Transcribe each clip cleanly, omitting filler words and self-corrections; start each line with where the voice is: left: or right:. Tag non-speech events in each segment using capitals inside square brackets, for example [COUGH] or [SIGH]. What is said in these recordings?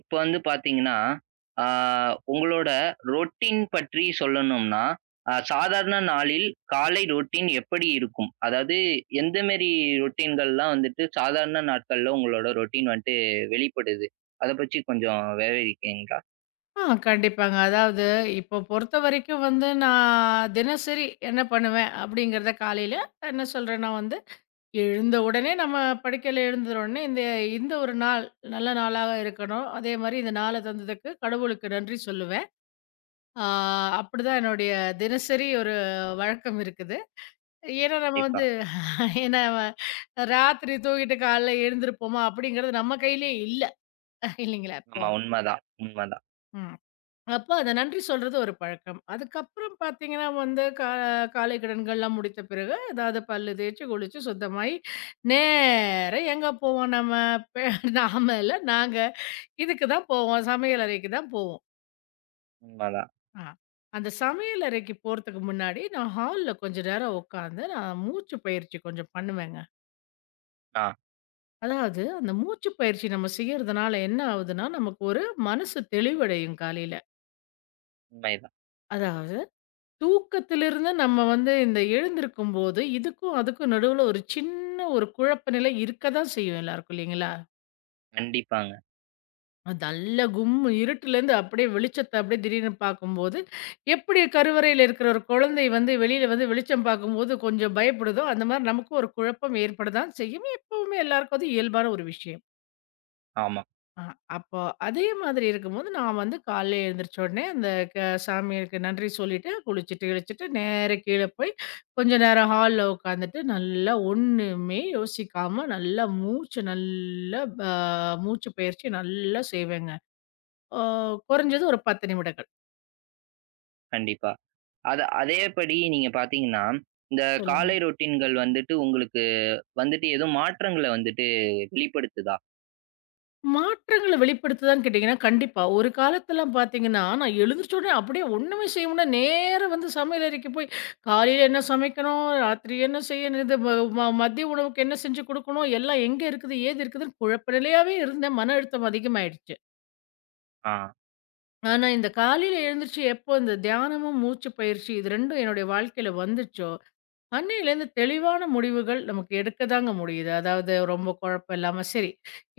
right: இப்ப வந்து பாத்தீங்கன்னா, ஆ உங்களோட ரொட்டீன் பற்றி சொல்லணும்னா, சாதாரண நாளில் காலை ரொட்டீன் எப்படி இருக்கும்? அதாவது எந்த மேரி ரொட்டீன்கள்லாம் வந்துட்டு சாதாரண நாட்கள்ல உங்களோட ரொட்டீன் வந்துட்டு வெளிப்படுது? அத பற்றி கொஞ்சம் விவரிக்கிறீங்களா?
left: கண்டிப்பாங்க. அதாவது இப்போ பொறுத்தவரைக்கும் வந்து நான் தினசரி என்ன பண்ணுவேன் அப்படிங்கிறத காலையில என்ன சொல்றேன்னா வந்து, எழுந்த உடனே நம்ம படுக்கையில எழுந்த உடனே இந்த இந்த ஒரு நாள் நல்ல நாளாக இருக்கணும். அதேமாரி இந்த நாள தந்ததுக்கு கடவுளுக்கு நன்றி சொல்லுவேன். ஆ அப்படிதான் என்னுடைய தினசரி ஒரு வழக்கம் இருக்குது. ஏன்னா நம்ம
right: கண்டிப்பா.
left: வந்து ஏன்னா ராத்திரி தூங்கிட்டு காலைல எழுந்திருப்போமா அப்படிங்கிறது நம்ம கையிலயே இல்ல. இல்லைங்களா இப்போ?
right: ஆமா உண்மதான், உண்மதான்,
left: ம். அப்ப அந்த நன்றி சொல்றது ஒரு பழக்கம். அதுக்கப்புறம் பார்த்தீங்கன்னா வந்து, காலை கடன்கள்லாம் முடித்த பிறகு, ஏதாவது பல்லு தேய்ச்சு, குளிச்சு, சுத்தமாயி, நேரா எங்க போவோம் நம்ம? பெ நாம இல்ல நாங்க. இதுக்கு தான் போவோம். சமையல் அறைக்கு தான் போவோம்.
right: உண்மதான்.
left: அ அந்த சமையல் அறைக்கு போறதுக்கு முன்னாடி, நான் ஹால்ல கொஞ்ச நேரம் உட்காந்து, நான் மூச்சு பயிற்சி கொஞ்சம் பண்ணுவேங்க.
right: ஆ
left: அதாவது அந்த மூச்சு பயிற்சி நம்ம செய்யறதுனால என்ன ஆகுதுன்னா, நமக்கு ஒரு மனசு தெளிவடையும் காலையில.
right: உண்மைதான்.
left: அதாவது தூக்கத்திலிருந்து நம்ம வந்து இந்த எழுந்திருக்கும்போது, இதுக்கும் அதுக்கும் நடுவுல ஒரு சின்ன ஒரு குழப்ப நிலை இருக்க தான் செய்யும் எல்லாருக்கும் இல்லைங்களா?
right: கண்டிப்பாங்க.
left: அது நல்ல கும்மு இருட்டுலேருந்து அப்படியே வெளிச்சத்த அப்படியே திடீர்னு பார்க்கும்போது, எப்படி கருவறையில இருக்கிற ஒரு குழந்தை வந்து வெளியில வந்து வெளிச்சம் பார்க்கும்போது கொஞ்சம் பயப்படுதோ, அந்த மாரி நமக்கும் ஒரு குழப்பம் ஏற்பட தான் செய்யும். எப்பவுமே எல்லாருக்கும் அது இயல்பான ஒரு விஷயம்.
right: ஆமா,
left: அ அப்போ அதே மாதிரி இருக்கும்போது, நான் வந்து காலைல எழுந்திரிச்ச உடனே அந்த க சாமிக்கு நன்றி சொல்லிட்டு, குளிச்சுட்டு, கிளிச்சுட்டு நேரா கீழ போய் கொஞ்ச நேரம் ஹால்ல உட்காந்துட்டு, நல்லா ஒண்ணுமே யோசிக்காம நல்லா மூச்சு நல்லா ப மூச்சு பயிற்சி நல்லா செய்வேங்க. அ குறைஞ்சது ஒரு 10 நிமிடங்கள்.
right: கண்டிப்பா. அதேபடி நீங்க பாத்தீங்கன்னா, இந்த காலை ரொட்டீன்கள் வந்துட்டு உங்களுக்கு வந்துட்டு எதுவும் மாற்றங்கள வந்துட்டு வெளிப்படுத்துதா?
left: மாற்றங்கள வெளிப்படுத்துதான்னு கேட்டீங்கன்னா, கண்டிப்பா. ஒரு காலத்துலாம் பார்த்தீங்கன்னா, நான் எழுந்திரிச்ச உடனே அப்படியே ஒண்ணுமே செய்ய முடில, நேரா வந்து சமையல் அறைக்கு போய், காலையில என்ன சமைக்கணும்? ராத்திரி என்ன செய்யணும்? இது ம ம மதிய உணவுக்கு என்ன செஞ்சு குடுக்கணும்? எல்லாம் எங்க இருக்குது? ஏது இருக்குதுன்னு குழப்ப நிலையாவே இருந்தேன். மன அழுத்தம் அதிகமாயிடுச்சு.
right: ஆ,
left: ஆனா, இந்த காலையில எழுந்திரிச்சு எப்போ இந்த தியானமும், மூச்சு பயிற்சி இது 2ம் என்னுடைய வாழ்க்கையில வந்துச்சோ அன்னையிலேருந்து தெளிவான முடிவுகள் நமக்கு எடுக்கதாங்க முடியுது. அதாவது ரொம்ப குழப்பம் இல்லாம சரி,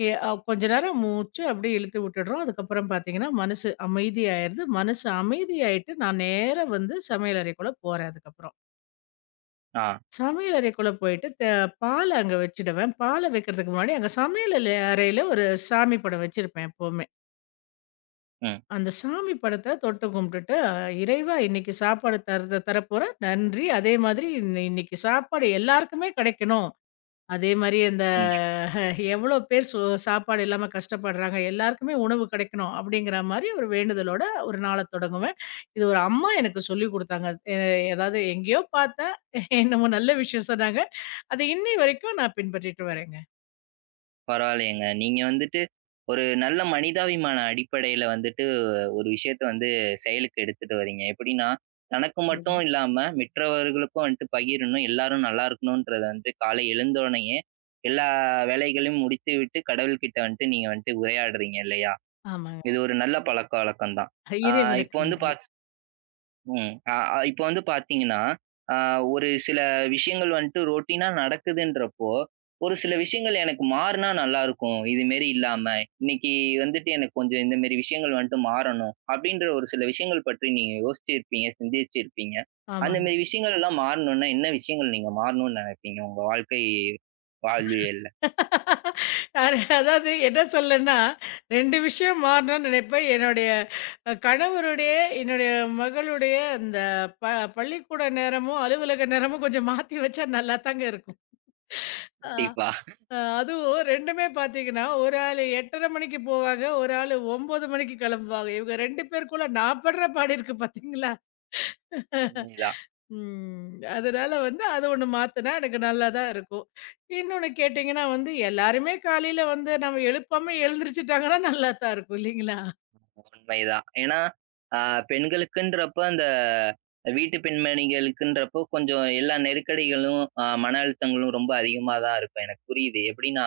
left: எ அ கொஞ்ச நேரம் மூச்சு அப்படியே இழுத்து விட்டுடுறோம். அதுக்கப்புறம் பார்த்தீங்கன்னா, மனசு அமைதியாயிருது. மனசு அமைதியாயிட்டு நான் நேரா வந்து சமையல் அறைக்குள்ள போறேன் அதுக்கப்புறம்.
right: ஆ.
left: சமையல் அறைக்குள்ள போயிட்டு பால அங்க வச்சுடுவேன். பால வைக்கிறதுக்கு முன்னாடி அங்க சமையல் அறையில ஒரு சாமி படம் வச்சிருப்பேன் எப்பவுமே.
right: ம்.
left: அந்த சாமி படத்த தொட்டு கும்பிட்டுட்டு, "இறைவா இன்னைக்கு சாப்பாடு தர்ற தரப்போற. நன்றி. அதே மாதிரி இன்னைக்கு சாப்பாடு எல்லாருக்குமே கிடைக்கணும்." அதே மாரி அந்த
right: கண்டிப்பா.
left: எவ்வளோ பேர் சாப்பாடு இல்லாம கஷ்டப்படுறாங்க. எல்லாருக்குமே உணவு கிடைக்கணும் அப்படிங்கிற மாரி ஒரு வேண்டுதலோட ஒரு நாள தொடங்குவேன். இது ஒரு அம்மா எனக்கு சொல்லிக் குடுத்தாங்க. எ அதாவது எங்கேயோ பார்த்தேன். என்னமோ நல்ல விஷயம் சொன்னாங்க. அது இன்னை வரைக்கும் நான் பின்பற்றிட்டு வரேங்க.
right: பரவாயில்லையேங்க. நீங்க வந்துட்டு ஒரு நல்ல மனிதாபிமான அடிப்படையில வந்துட்டு ஒரு விஷயத்த வந்து செயலுக்கு எடுத்துட்டு வர்றீங்க. எப்படின்னா, தனக்கு
left: சொல்லுங்க.
right: மட்டும் இல்லாம மற்றவர்களுக்கும் வந்துட்டு பகிரணும், எல்லாரும் நல்லா இருக்கணும்ன்றத வந்து காலை எழுந்தோனையே எல்லா வேலைகளையும் முடித்துவிட்டு கடவுள்கிட்ட வந்துட்டு நீங்க வந்துட்டு உரையாடுறீங்க இல்லையா?
left: ஆமாங்க.
right: இது ஒரு நல்ல பழக்கவழக்கம் தான். ஆ
left: இறைவனுக்கு
right: இப்போ வந்து
left: நன்றி.
right: பாத் ம். அ அ இப்ப வந்து பார்த்தீங்கன்னா, அ ஒரு சில விஷயங்கள் வந்துட்டு ரொட்டீனா நடக்குதுன்றப்போ, ஒரு சில விஷயங்கள் எனக்கு மாறுனா நல்லாருக்கும். இதுமாரி இல்லாம, இன்னைக்கு வந்துட்டு எனக்கு கொஞ்சம் இந்தமாரி விஷயங்கள் வந்துட்டு மாறணும். அப்பிடின்ற ஒரு சில விஷயங்கள் பற்றி நீங்க யோசிச்சிருப்பீங்க, சிந்திச்சிருப்பீங்க.
left: ஆமாங்க.
right: அந்தமாரி விஷயங்கள் எல்லாம் மாறணுன்னா, என்ன விஷயங்கள் நீங்க மாறணுன்னு நினைப்பீங்க? உங்க வாழ்க்கை வாழ்வியல்ல.
left: அதாவது என்ன சொல்லேன்னா, 2 விஷயம் மாறணும்னு நினைப்பேன். என்னுடைய கணவருடைய, என்னுடைய மகளுடைய அந்த ப பள்ளிக்கூட நேரமும், அலுவலக நேரமும் கொஞ்சம் மாத்தி வச்சா நல்லா தாங்க இருக்கும். ஆ.
right: கண்டிப்பா.
left: அதுவும் 2மே பார்த்தீங்கன்னா, ஒரு ஆளு 8:30 மணிக்கு போவாங்க, ஒரு ஆளு 9 மணிக்கு கிளம்புவாங்க. இவங்க 2 பேருக்குள்ள நான் படுற பாடு இருக்கு பார்த்தீங்களா?
right: உண்மைதான்.
left: ம். அதனால வந்து அது ஒண்ணு மாத்துனா எனக்கு நல்லா தான் இருக்கும். இன்னொன்னு கேட்டீங்கன்னா வந்து, எல்லாருமே காலையில வந்து நம்ம எழுப்பாம எழுந்திரிச்சுட்டாங்கன்னா நல்லா தான் இருக்கும் இல்லைங்களா?
right: உண்மைதான். ஏன்னா, அ பெண்களுக்குன்றப்ப அந்த வீட்டு பெண்மணிகளுக்குன்றப்போ கொஞ்சம் எல்லா நெருக்கடிகளும், மன அழுத்தங்களும் ரொம்ப அதிகமா தான் இருக்கும். எனக்கு புரியுது. எப்படின்னா,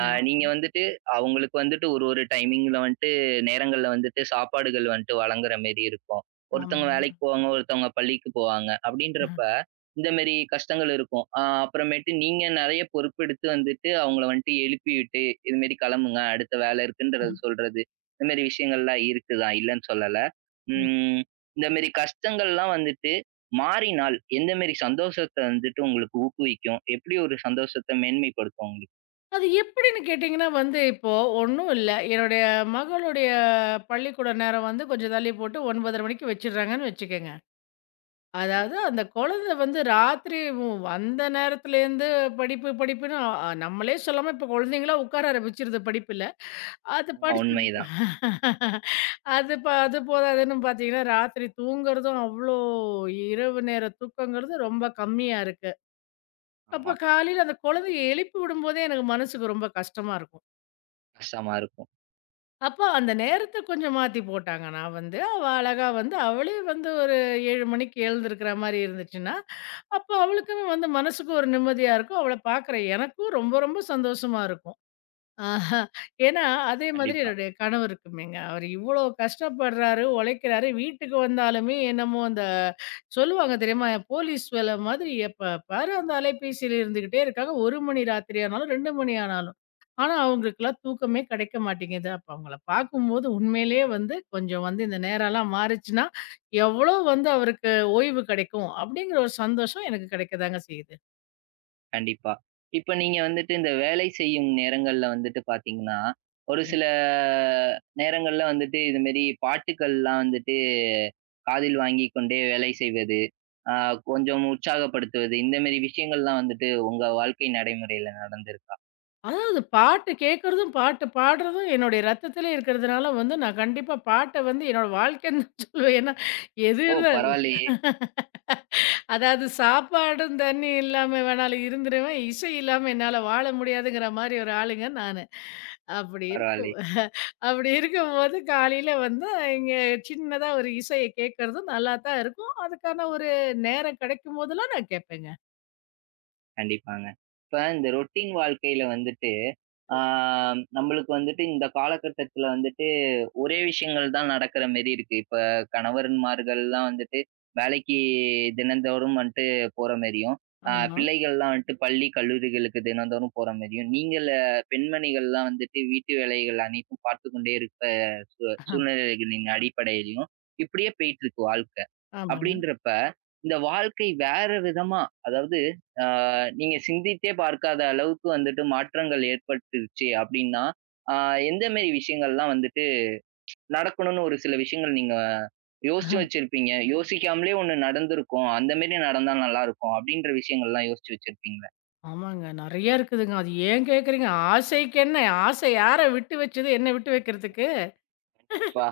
left: ஆமா,
right: நீங்க வந்துட்டு அவங்களுக்கு வந்துட்டு ஒரு ஒரு டைமிங்ல வந்துட்டு நேரங்கள்ல வந்துட்டு சாப்பாடுகள் வந்துட்டு வழங்குற மாரி இருக்கும். ஒருத்தவங்க
left: ஆமாங்க.
right: வேலைக்கு போவாங்க, ஒருத்தவங்க பள்ளிக்கு போவாங்க.
left: அஹ்,
right: அப்படின்றப்ப இந்த மாரி கஷ்டங்கள் இருக்கும். அப்புறமேட்டு நீங்க நெறைய பொறுப்பெடுத்து வந்துட்டு அவங்கள வந்துட்டு எழுப்பி விட்டு, "இது மாரி கிளம்புங்க, அடுத்த வேலை இருக்குன்றத"
left: அஹ்.
right: சொல்றது. இந்த மாரி விஷயங்கள்லாம் இருக்குதான், இல்லன்னு சொல்லல.
left: ம்.
right: ம். இந்த மாரி கஷ்டங்கள்லாம் வந்துட்டு மாறினால், எந்த மாரி சந்தோஷத்த வந்துட்டு உங்களுக்கு ஊக்குவிக்கும்? எப்படி ஒரு சந்தோஷத்த மேன்மைப்படுத்தும் உங்களுக்கு?
left: அது எப்படின்னு கேட்டீங்கன்னா வந்து, இப்போ ஒண்ணும் இல்ல. என்னுடைய மகளுடைய பள்ளிக்கூட நேரம் வந்து கொஞ்சம் தள்ளி போட்டு 9:30 மணிக்கு வச்சுடுறாங்கன்னு வச்சுக்கங்க.
right: ம்.
left: அதாவது அந்த குழந்தை வந்து ராத்திரி வந்த நேரத்துலேருந்து படிப்பு, படிப்புன்னு அ அ, நம்மளே சொல்லாம இப்ப குழந்தைங்களா உட்கார ஆரம்பிச்சிருது படிப்புல. அது
right: ஆமா,
left: படிச்சு
right: உண்மைதான். உண்மைதான்.
left: அது போதாதுன்னு பார்த்தீங்கன்னா, ராத்திரி தூங்குறதும் அவ்ளோ இரவு நேர தூக்கங்கிறது ரொம்ப கம்மியா இருக்கு.
right: ஆமா.
left: அப்ப காலையில அந்த குழந்தைய எழுப்பி விடும்போதே எனக்கு மனசுக்கு ரொம்ப கஷ்டமா இருக்கும்.
right: கஷ்டமா இருக்கும்.
left: அப்போ அந்த நேரத்த கொஞ்சம் மாத்தி போட்டாங்க. நான் வந்து அழகா வந்து அவளே வந்து ஒரு 7 மணிக்கு எழுந்திருக்கிற மாரி இருந்துச்சுன்னா, அப்போ அவளுக்குமே வந்து மனசுக்கு ஒரு நிம்மதியா இருக்கும். அவள பார்க்குற எனக்கும் ரொம்ப ரொம்ப சந்தோஷமா இருக்கும். ஆஹா. ஏன்னா, அதே மாதிரி
right: கண்டிப்பா,
left: என்னுடைய கணவர் இருக்குமேங்க. அவரு இவ்ளோ கஷ்டப்படுறாரு, உழைக்கிறாரு. வீட்டுக்கு வந்தாலுமே என்னமோ அந்த சொல்லுவாங்க தெரியுமா? போலீஸ் வேல மாதிரி எப்ப பாரு அந்த அலைபேசியில இருந்துகிட்டே இருக்காங்க. 1 மணி ராத்திரி ஆனாலும், 2 மணி ஆனாலும். ஆனா, அவங்களுக்கெல்லாம் தூக்கமே கிடைக்க மாட்டேங்குது. அப்ப அவங்கள பார்க்கும்போது உண்மையிலேயே வந்து கொஞ்சம் வந்து இந்த நேரம்லாம் மாறுச்சுன்னா, எவ்வளோ வந்து அவருக்கு ஓய்வு கிடைக்கும், அப்படிங்கிற ஒரு சந்தோஷம் எனக்கு கிடைக்க தாங்க செய்யுது.
right: கண்டிப்பா. இப்ப நீங்க வந்துட்டு இந்த வேலை செய்யும் நேரங்கள்ல வந்துட்டு பார்த்தீங்கன்னா, ஒரு சில நேரங்கள்ல வந்துட்டு இது மாரி பாட்டுக்கள்லாம் வந்துட்டு காதில் வாங்கிக் கொண்டே வேலை செய்வது, அ கொஞ்சம் உற்சாகப்படுத்துவது, இந்த மாரி விஷயங்கள்லாம் வந்துட்டு உங்க வாழ்க்கை நடைமுறையில நடந்திருக்கா?
left: அதாவது பாட்டு கேட்கறதும், பாட்டு பாடுறதும் என்னுடைய ரத்தத்திலே இருக்கிறதுனால வந்து, நான் கண்டிப்பா பாட்ட வந்து என்னோட வாழ்க்கைன்னு [LAUGHS] தான் சொல்லுவேன். ஏன்னா, எது
right: ஓ!
left: இருந்தா
right: பரவாயில்லையே!
left: அதாவது சாப்பாடும், தண்ணி இல்லாம வேணாலும் இருந்துருவேன். இசை இல்லாம என்னால வாழ முடியாதுங்கிற மாரி ஒரு ஆளுங்க நானு. அப்படி இருக்
right: பரவாயில்லை.
left: அப்படி இருக்கும்போது காலையில வந்து இங்க சின்னதா ஒரு இசைய கேட்கறதும் நல்லா தான் இருக்கும். அதுக்கான ஒரு நேரம் கிடைக்கும் போதெல்லாம் நான் கேட்பேங்க.
right: கண்டிப்பாங்க. இப்ப இந்த ரொட்டீன் வாழ்க்கையில வந்துட்டு, ஆ நம்மளுக்கு வந்துட்டு இந்த காலகட்டத்தில வந்துட்டு ஒரே விஷயங்கள் தான் நடக்கிற மாரி இருக்கு. இப்ப கணவன்மார்கள்லாம் வந்துட்டு வேலைக்கு தினந்தோறும் வந்துட்டு போற மாரியும்,
left: ஆமா.
right: பிள்ளைகள்லாம் வந்துட்டு பள்ளி, கல்லூரிகளுக்கு தினந்தோறும் போற மாரியும், நீங்கள் பெண்மணிகள்லாம் வந்துட்டு வீட்டு வேலைகள் அனைத்தும் பார்த்துக் கொண்டே இருக்க சூ
left: ஆஹ்,
right: சூழ்நிலைகளின் அடிப்படையிலயும், இப்படியே போயிட்டு இருக்கு வாழ்க்கை.
left: ஆமாங்க.
right: அப்படின்றப்ப, இந்த வாழ்க்கை வேற விதமா அதாவது அ நீங்க சிந்தித்தே பார்க்காத அளவுக்கு வந்துட்டு மாற்றங்கள் ஏற்பட்டுருச்சு அப்படின்னா, அ எந்த மாரி விஷயங்கள்லாம் வந்துட்டு நடக்கணும்னு ஒரு சில விஷயங்கள் நீங்க யோசிச்சு வச்சிருப்பீங்க. யோசிக்காமலே ஒண்ணு நடந்திருக்கும். அந்த மாரி நடந்தா நல்லா இருக்கும். அப்படின்ற விஷயங்கள்லாம் யோசிச்சு வச்சிருப்பீங்களா?
left: ஆமாங்க. நெறைய இருக்குதுங்க. அது ஏன் கேட்குறீங்க? ஆசைக்கு என்ன? ஆசை யார விட்டு வச்சது? என்ன விட்டு வைக்கிறதுக்கு?
right: கண்டிப்பா.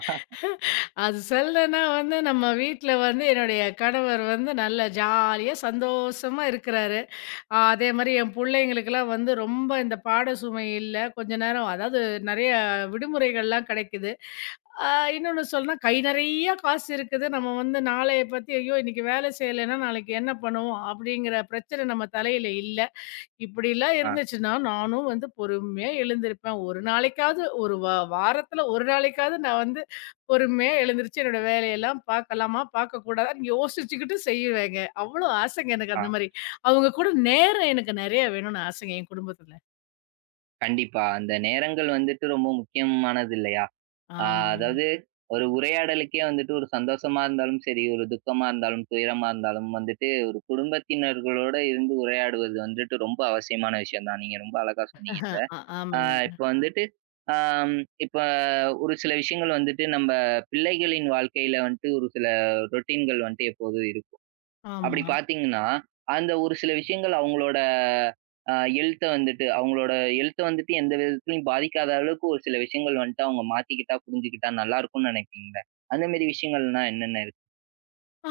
left: அது சொல்லனா வந்து நம்ம வீட்ல வந்து என்னுடைய கணவர் வந்து நல்லா ஜாலியா, சந்தோஷமா இருக்கிறாரு. அதே மாரி என் புள்ளைங்களுக்கெல்லாம் வந்து ரொம்ப இந்த பாட சுமை இல்ல. கொஞ்ச நேரம் அதாவது நெறைய விடுமுறைகள்லாம் கிடைக்குது. அ இன்னொன்னு சொல்லணும்னா கை நெறைய காசு இருக்குது. நம்ம வந்து நாளைய பத்தி, "ஐயோ! இன்னைக்கு வேலை செய்யலைன்னா நாளைக்கு என்ன பண்ணுவோம்?" அப்படிங்கிற பிரச்சனை நம்ம தலையில இல்ல. இப்படிலாம்
right: ஆ,
left: இருந்துச்சுன்னா, நானும் வந்து பொறுமையா எழுந்திருப்பேன். ஒரு நாளைக்காவது ஒரு வா வாரத்துல ஒரு நாளைக்காவது நான் வந்து பொறுமையா எழுந்திருச்சு என்னோட வேலையெல்லாம் பார்க்கலாமா, பார்க்கக்கூடாதான்னு யோசிச்சுக்கிட்டு செய்வேங்க. அவ்வளோ ஆசைங்க எனக்கு
right: ஆ.
left: அந்த மாரி. அவங்க கூட நேரம் எனக்கு நெறைய வேணும்னு ஆசைங்க என் குடும்பத்துல.
right: கண்டிப்பா. அந்த நேரங்கள் வந்துட்டு ரொம்ப முக்கியமானது இல்லையா? ஆ
left: ஆமாங்க.
right: அதாவது ஒரு உரையாடலுக்கே வந்துட்டு ஒரு சந்தோஷமா இருந்தாலும் சரி, ஒரு துக்கமா இருந்தாலும், துயரமா இருந்தாலும் வந்துட்டு ஒரு குடும்பத்தினர்களோட இருந்து உரையாடுவது வந்துட்டு ரொம்ப அவசியமான விஷயம் தான். நீங்க ரொம்ப அழகா சொன்னீங்க. ஆ
left: ஆமாங்க.
right: இப்ப வந்துட்டு, ஆம் இப்ப ஒரு சில விஷயங்கள் வந்துட்டு நம்ம பிள்ளைகளின் வாழ்க்கையில வந்துட்டு ஒரு சில ரொட்டீன்கள் வந்துட்டு எப்போதும் இருக்கும்.
left: ஆமா.
right: அப்படி பார்த்தீங்கன்னா, அந்த ஒரு சில விஷயங்கள் அவங்களோட அ எழுத்த வந்துட்டு அவங்களோட எழுத்த வந்துட்டு எந்த விதத்திலயும் பாதிக்காத அளவுக்கு ஒரு சில விஷயங்கள் வந்துட்டு அவங்க மாத்திக்கிட்டா, புரிஞ்சுக்கிட்டா நல்லா இருக்கும்னு நினைப்பீங்கல்ல. அந்த மாரி விஷயங்கள்னா என்னென்ன இருக்கு?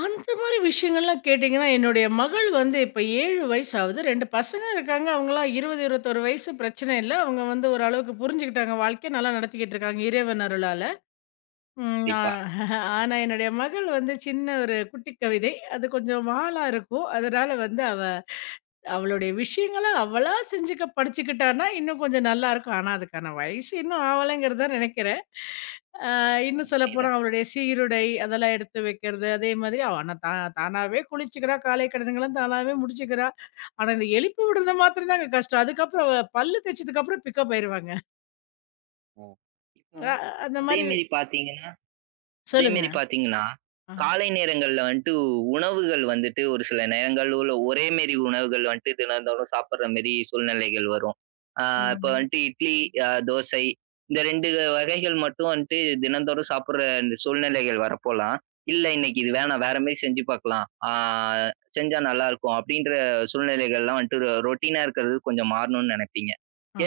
left: அந்த மாரி விஷயங்கள்லாம் கேட்டீங்கன்னா, என்னுடைய மகள் வந்து இப்ப 7 வயசு ஆகுது. 2 பசங்க இருக்காங்க. அவங்கலாம் 20, 21 வயசு பிரச்சனை இல்ல. அவங்க வந்து ஓரளவுக்கு புரிஞ்சுக்கிட்டாங்க. வாழ்க்கைய நல்லா நடத்திக்கிட்டு இருக்காங்க இறைவன் அருளால. ம் ஆ
right: கண்டிப்பா.
left: ஆனா என்னுடைய மகள் வந்து சின்ன ஒரு குட்டி கவிதை. அது கொஞ்சம் வாலா இருக்கும். அதனால வந்து அவளுடைய விஷயங்கள அவளா செஞ்சுக்க படிச்சுக்கிட்டான்னா, இன்னும் கொஞ்சம் நல்லாயிருக்கும். ஆனா அதுக்கான வயசு இன்னும் ஆவலங்கிறது தான் நெனைக்கிறேன். இன்னும் சொல்லப்போனா
right: உண்மைதான்.
left: அவளுடைய சீருடை அதெல்லாம் எடுத்து வைக்கிறது. அதே மாதிரி அவ ஆனா தா தானாவே குளிச்சுக்கிறா, காலை கடன்கள்லாம் தானாவே முடிச்சுக்கிறா. ஆனா இந்த எழுப்பி விடுறது மாத்திரம் தாங்க கஷ்டம். அதுக்கப்புறம் அவ பல்லு தேய்ச்சதுக்கப்புறம் பிக்கப் ஆயிருவாங்க.
right: ம். இப்போ
left: அ அந்த
right: அதே
left: மாரி
right: மாரி பார்த்தீங்க அதே
left: சொல்லுங்க.
right: மாரி பாத்தீங்கன்னா,
left: அ
right: காலை நேரங்கள்ல வந்துட்டு உணவுகள் வந்துட்டு ஒரு சில நேரங்கள்ல ஒரே மாரி உணவுகள் வந்துட்டு தினந்தோறும் சாப்பிடுற மாரி சூழ்நிலைகள் வரும். ஆ
left: ஆமா.
right: இப்ப வந்துட்டு இட்லி, தோசை இந்த 2 வகைகள் மட்டும் வந்துட்டு தினந்தோறும் சாப்பிடுற இந்த சூழ்நிலைகள் வரப்போலாம், இல்ல இன்னைக்கு இது வேணாம் வேற மாரி செஞ்சு பாக்கலாம். செஞ்சா நல்லாருக்கும் அப்படின்ற சூழ்நிலைகள்லாம் வந்துட்டு ரொட்டீனா இருக்கிறது கொஞ்சம் மாறணும்னு நெனைப்பீங்க.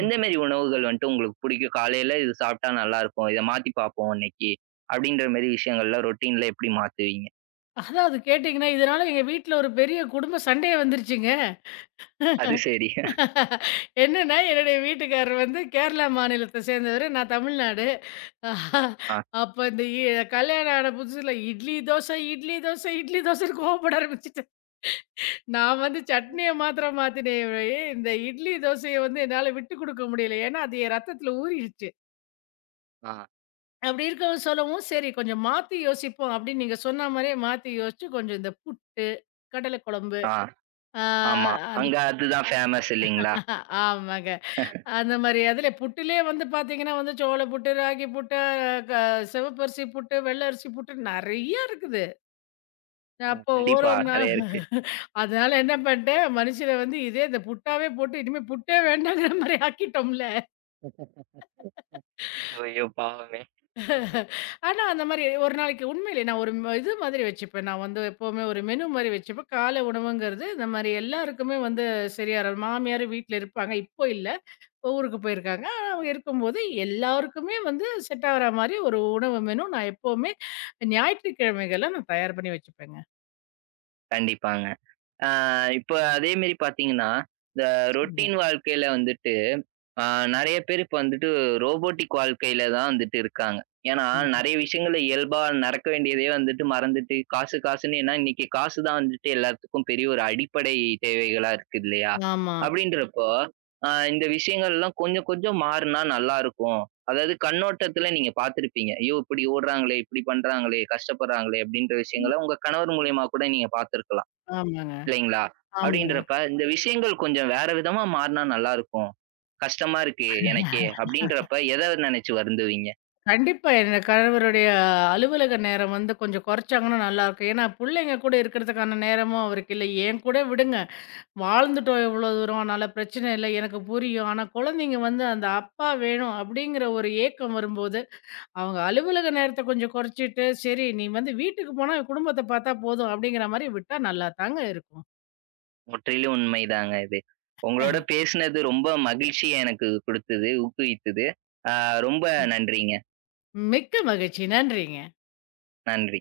right: எந்த மாரி உணவுகள் வந்துட்டு உங்களுக்கு பிடிக்கும்? காலையில இது சாப்பிட்டா நல்லாருக்கும். இத மாத்தி பாப்போம் இன்னைக்கு. அப்படின்ற மாரி விஷயங்கள்லாம் ரொட்டீன்ல எப்படி மாத்துவீங்க?
left: அதான் அது கேட்டீங்கன்னா, இதனால எங்க வீட்ல ஒரு பெரிய குடும்ப சண்டையே வந்துருச்சுங்க.
right: அது சரி.
left: என்னன்னா, என்னுடைய வீட்டுக்காரர் வந்து கேரளா மாநிலத்த சேர்ந்தவரு. நான் தமிழ்நாடு. அஹ்
right: ஆ.
left: அப்ப இந்த இ கல்யாணம் ஆன புதுசுல இட்லி தோசை, இட்லி தோசை, இட்லி தோசைன்னு கோவப்பட ஆரம்பிச்சுட்டேன். நான் வந்து சட்னிய மாத்திரம் மாத்தினே ஒழிய, இந்த இட்லி தோசைய வந்து என்னால விட்டுக் குடுக்க முடியல. ஏன்னா, அது என் ரத்தத்துல ஊறிடுச்சு.
right: ஆ.
left: அப்படி இருக்கவும் சொல்லவும், சரி கொஞ்சம் மாத்தி யோசிப்போம் அப்படின்னு நீங்க சொன்ன மாரியே மாத்தி யோசிச்சு, கொஞ்சம் இந்த புட்டு, கடலை குழம்பு,
right: ஆ.
left: ஆ
right: ஆமா.
left: அந்த
right: அங்க அதுதான் ஃபேமஸ் இல்லைங்களா?
left: ஆமாங்க. அந்த மாரி அதிலே புட்டுலே வந்து பார்த்தீங்கன்னா, வந்து சோள புட்டு, ராகி புட்டு, க சிவப்பரிசி புட்டு, வெள்ள அரிசி புட்டு நெறைய இருக்குது.
right: ம்.
left: அப்போ ஒரு
right: கண்டிப்பா.
left: ஒரு நாள்
right: நெறைய இருக்கு.
left: [LAUGHS] அதனால என்ன பண்ணிட்டேன், மனுஷன வந்து இதே இந்த புட்டாவே போட்டு இனிமே புட்டே வேண்டாங்கிற மாரி ஆக்கிட்டோம்ல.
right: ஐயோ! ஐயோ! பாவமே.
left: ஆனா, அந்த மாரி ஒரு நாளைக்கு உண்மையிலே நான் ஒரு ம இது மாதிரி வச்சுப்பேன். நான் வந்து எப்பவுமே ஒரு மெனு மாரி வச்சுப்பேன். காலை உணவுங்கிறது இந்த மாரி எல்லாருக்குமே வந்து சரியா மாமியாரும் வீட்ல இருப்பாங்க. இப்போ இல்ல. ஊருக்கு போயிருக்காங்க. ஆனா, அவங்க இருக்கும்போது எல்லாருக்குமே வந்து செட் ஆகுற மாரி ஒரு உணவு மெனு நான் எப்பவுமே ஞாயிற்றுக்கிழமைகள்ல நான் தயார் பண்ணி வச்சுப்பேங்க.
right: கண்டிப்பாங்க. ஆ இப்ப அதே மாரி பார்த்தீங்கன்னா, இந்த
left: சொல்லுங்க.
right: ரொட்டீன் வாழ்க்கையில வந்துட்டு ஆ நெறைய பேர் இப்ப வந்துட்டு ரோபோட்டிக் வாழ்க்கையில தான் வந்துட்டு இருக்காங்க. ஏன்னா,
left: ம்.
right: நெறைய விஷயங்கள்ல இயல்பா நடக்க வேண்டியதையே வந்துட்டு மறந்துட்டு, காசு காசுன்னு ஏன்னா இன்னைக்கு காசு தான் வந்துட்டு எல்லாத்துக்கும் பெரிய ஒரு அடிப்படை தேவைகளா இருக்கு இல்லையா?
left: ஆமா.
right: ஆமா. அப்படின்றப்போ, இந்த விஷயங்கள்லாம் கொஞ்சம் கொஞ்சம் மாறுனா நல்லாருக்கும். அதாவது கண்ணோட்டத்துல நீங்க பார்த்திருப்பீங்க. ஐயோ! இப்படி ஓடுறாங்களே, இப்படி பண்றாங்களே, கஷ்டப்படுறாங்களே அப்படின்ற
left: ம்.
right: விஷயங்கள உங்க கணவர் மூலியமா கூட நீங்க பார்த்திருக்கலாம்.
left: ஆமாங்க,
right: இல்லைங்களா?
left: ஆமாங்க.
right: அப்படின்றப்ப, இந்த விஷயங்கள் கொஞ்சம் வேற விதமா மாறுனா நல்லா இருக்கும். கஷ்டமா இருக்கு எனக்கே அப்படின்றப்ப எத நினைச்சு வருந்துவீங்க?
left: கண்டிப்பா என் கணவருடைய அலுவலக நேரம் வந்து கொஞ்சம் குறைச்சாங்கன்னா நல்லாருக்கும். ஏன்னா, புள்ளைங்க கூட இருக்கிறதுக்கான நேரமும் அவருக்கு இல்ல. என் கூட விடுங்க. வாழ்ந்துட்டோம் எவ்வளோ தூரம். அதனால பிரச்சனை இல்ல. எனக்கு புரியும். ஆனா, குழந்தைங்க வந்து அந்த அப்பா வேணும் அப்படிங்கிற ஒரு ஏக்கம் வரும்போது அவங்க அலுவலக நேரத்த கொஞ்சம் குறைச்சிட்டு, சரி நீ வந்து வீட்டுக்கு போனா குடும்பத்த பார்த்தா போதும் அப்படிங்கிற மாரி விட்டா நல்லா தாங்க இருக்கும்.
right: முற்றிலும் உண்மைதாங்க இது. உங்களோட பேசினது ரொம்ப மகிழ்ச்சிய எனக்கு குடுத்தது, ஊக்குவித்தது. ஆ ரொம்ப நன்றிங்க.
left: மிக்க மகிழ்ச்சி. நன்றிங்க.
right: நன்றி.